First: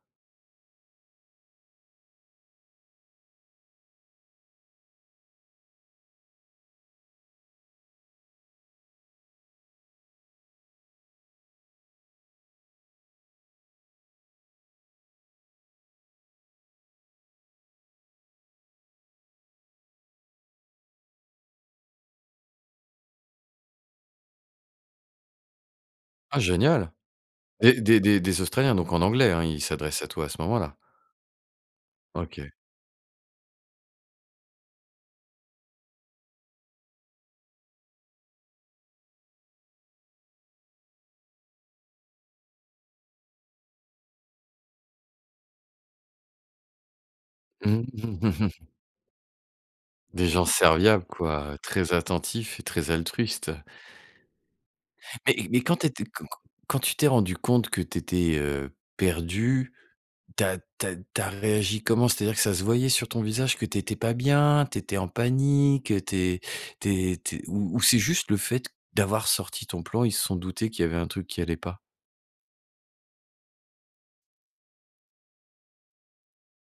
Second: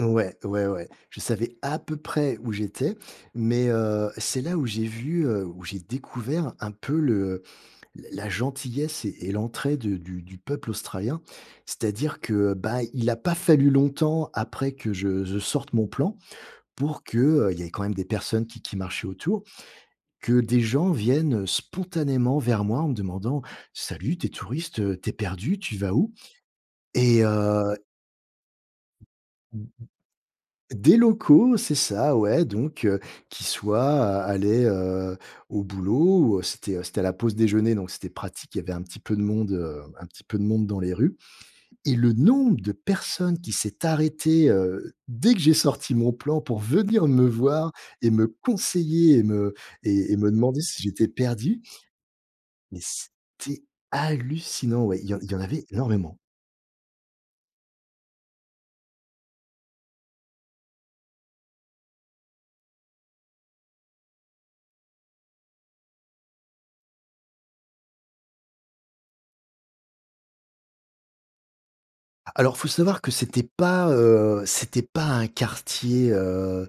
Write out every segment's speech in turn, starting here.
Ouais. Ouais, ouais. Je savais à peu près où j'étais. Mais, heu, c'est là où j'ai vu, heu, où j'ai découvert un peu le la la gentillesse et -et l'entraide du du peuple australien. C'est-à-dire que, bah, il a pas fallu longtemps après que je je sorte mon plan pour que, heu- il y avait quand même des personnes qui qui marchaient autour- que des gens viennent spontanément vers moi, en me demandant: «Salut, tu es touriste? Heu, tu es perdu? Tu vas où?» Ah génial. Et heu Des des des des Australiens, donc en anglais, hein, ils Mmh mh. s'adressaient à toi à ce moment-là? Des locaux, c'est ça, ouais. OK. Donc heu, qui soit, a allaient, heu, au boulot, ou c'était, heu, c'était la pause déjeuner, donc c'était pratique, y avait un petit peu de monde, heu, un petit peu de monde dans les rues et le nombre de personnes qui s'est arrêté, heu, dès que j'ai sorti mon plan pour venir me voir Mmh, et me mmh mh. conseiller et me et et Des me gens demander si serviables, j'étais quoi, perdu très attentifs et mais très altruistes. c'était hallucinant. Ouais. Il y en il y en Mais mais avait quand tu étais q énormément. q quand tu t'es rendu compte que tu étais, heu, perdu, tu as tu as tu as réagi comment? C'est-à-dire que ça se voyait sur ton visage, que tu étais pas bien? Tu étais en panique? Tu es tu es tu es ou ou c'est juste le fait d'avoir sorti ton plan, ils se sont doutés qu'il y avait un truc qui allait pas? Alors, faut savoir que c'était pas, heu, c'était pas un quartier, heu,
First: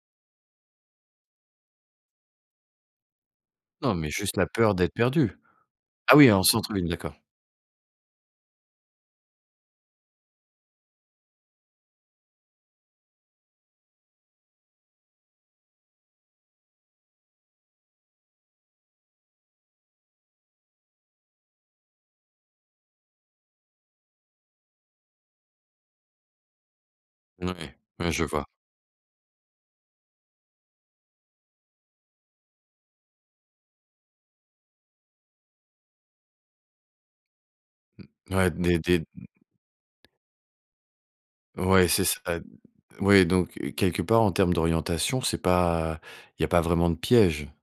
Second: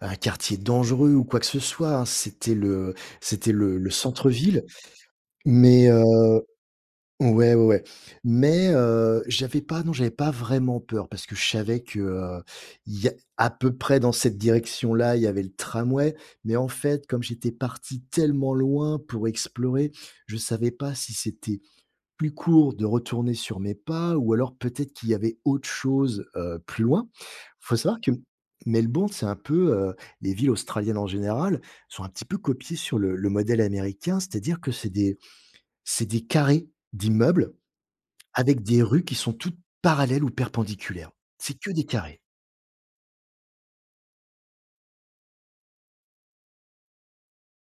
un quartier dangereux ou quoi que ce soit, hein. C'était le c'était le le Non, mais juste la centre-ville. peur d'être perdu. Mais, Ah oui, heu en centre-ville, d'accord. ouais, ouais. Mais heu, j'avais pas non, j'avais pas vraiment peur. Parce que je savais que il y a à peu près dans cette direction-là, il y avait le tramway. Mais en fait, comme j'étais parti tellement loin pour explorer, je savais pas si c'était, plus court de retourner sur mes pas ou alors peut-être qu'il y avait autre chose, heu, plus loin. Il faut Mouais, savoir que ouais, je vois. Melbourne, c'est un peu, heu, les villes australiennes en général, sont un petit peu copiées sur le le modèle américain. C'est-à-dire que c'est des c'est des carrés d'immeubles, Mmh, ouais, avec des des des rues qui mmh sont toutes parallèles ou perpendiculaires. C'est que des Ouais, c'est carrés. ça d oui, donc heu, quelque part, en termes d'orientation, c'est pas il y a pas vraiment de piège.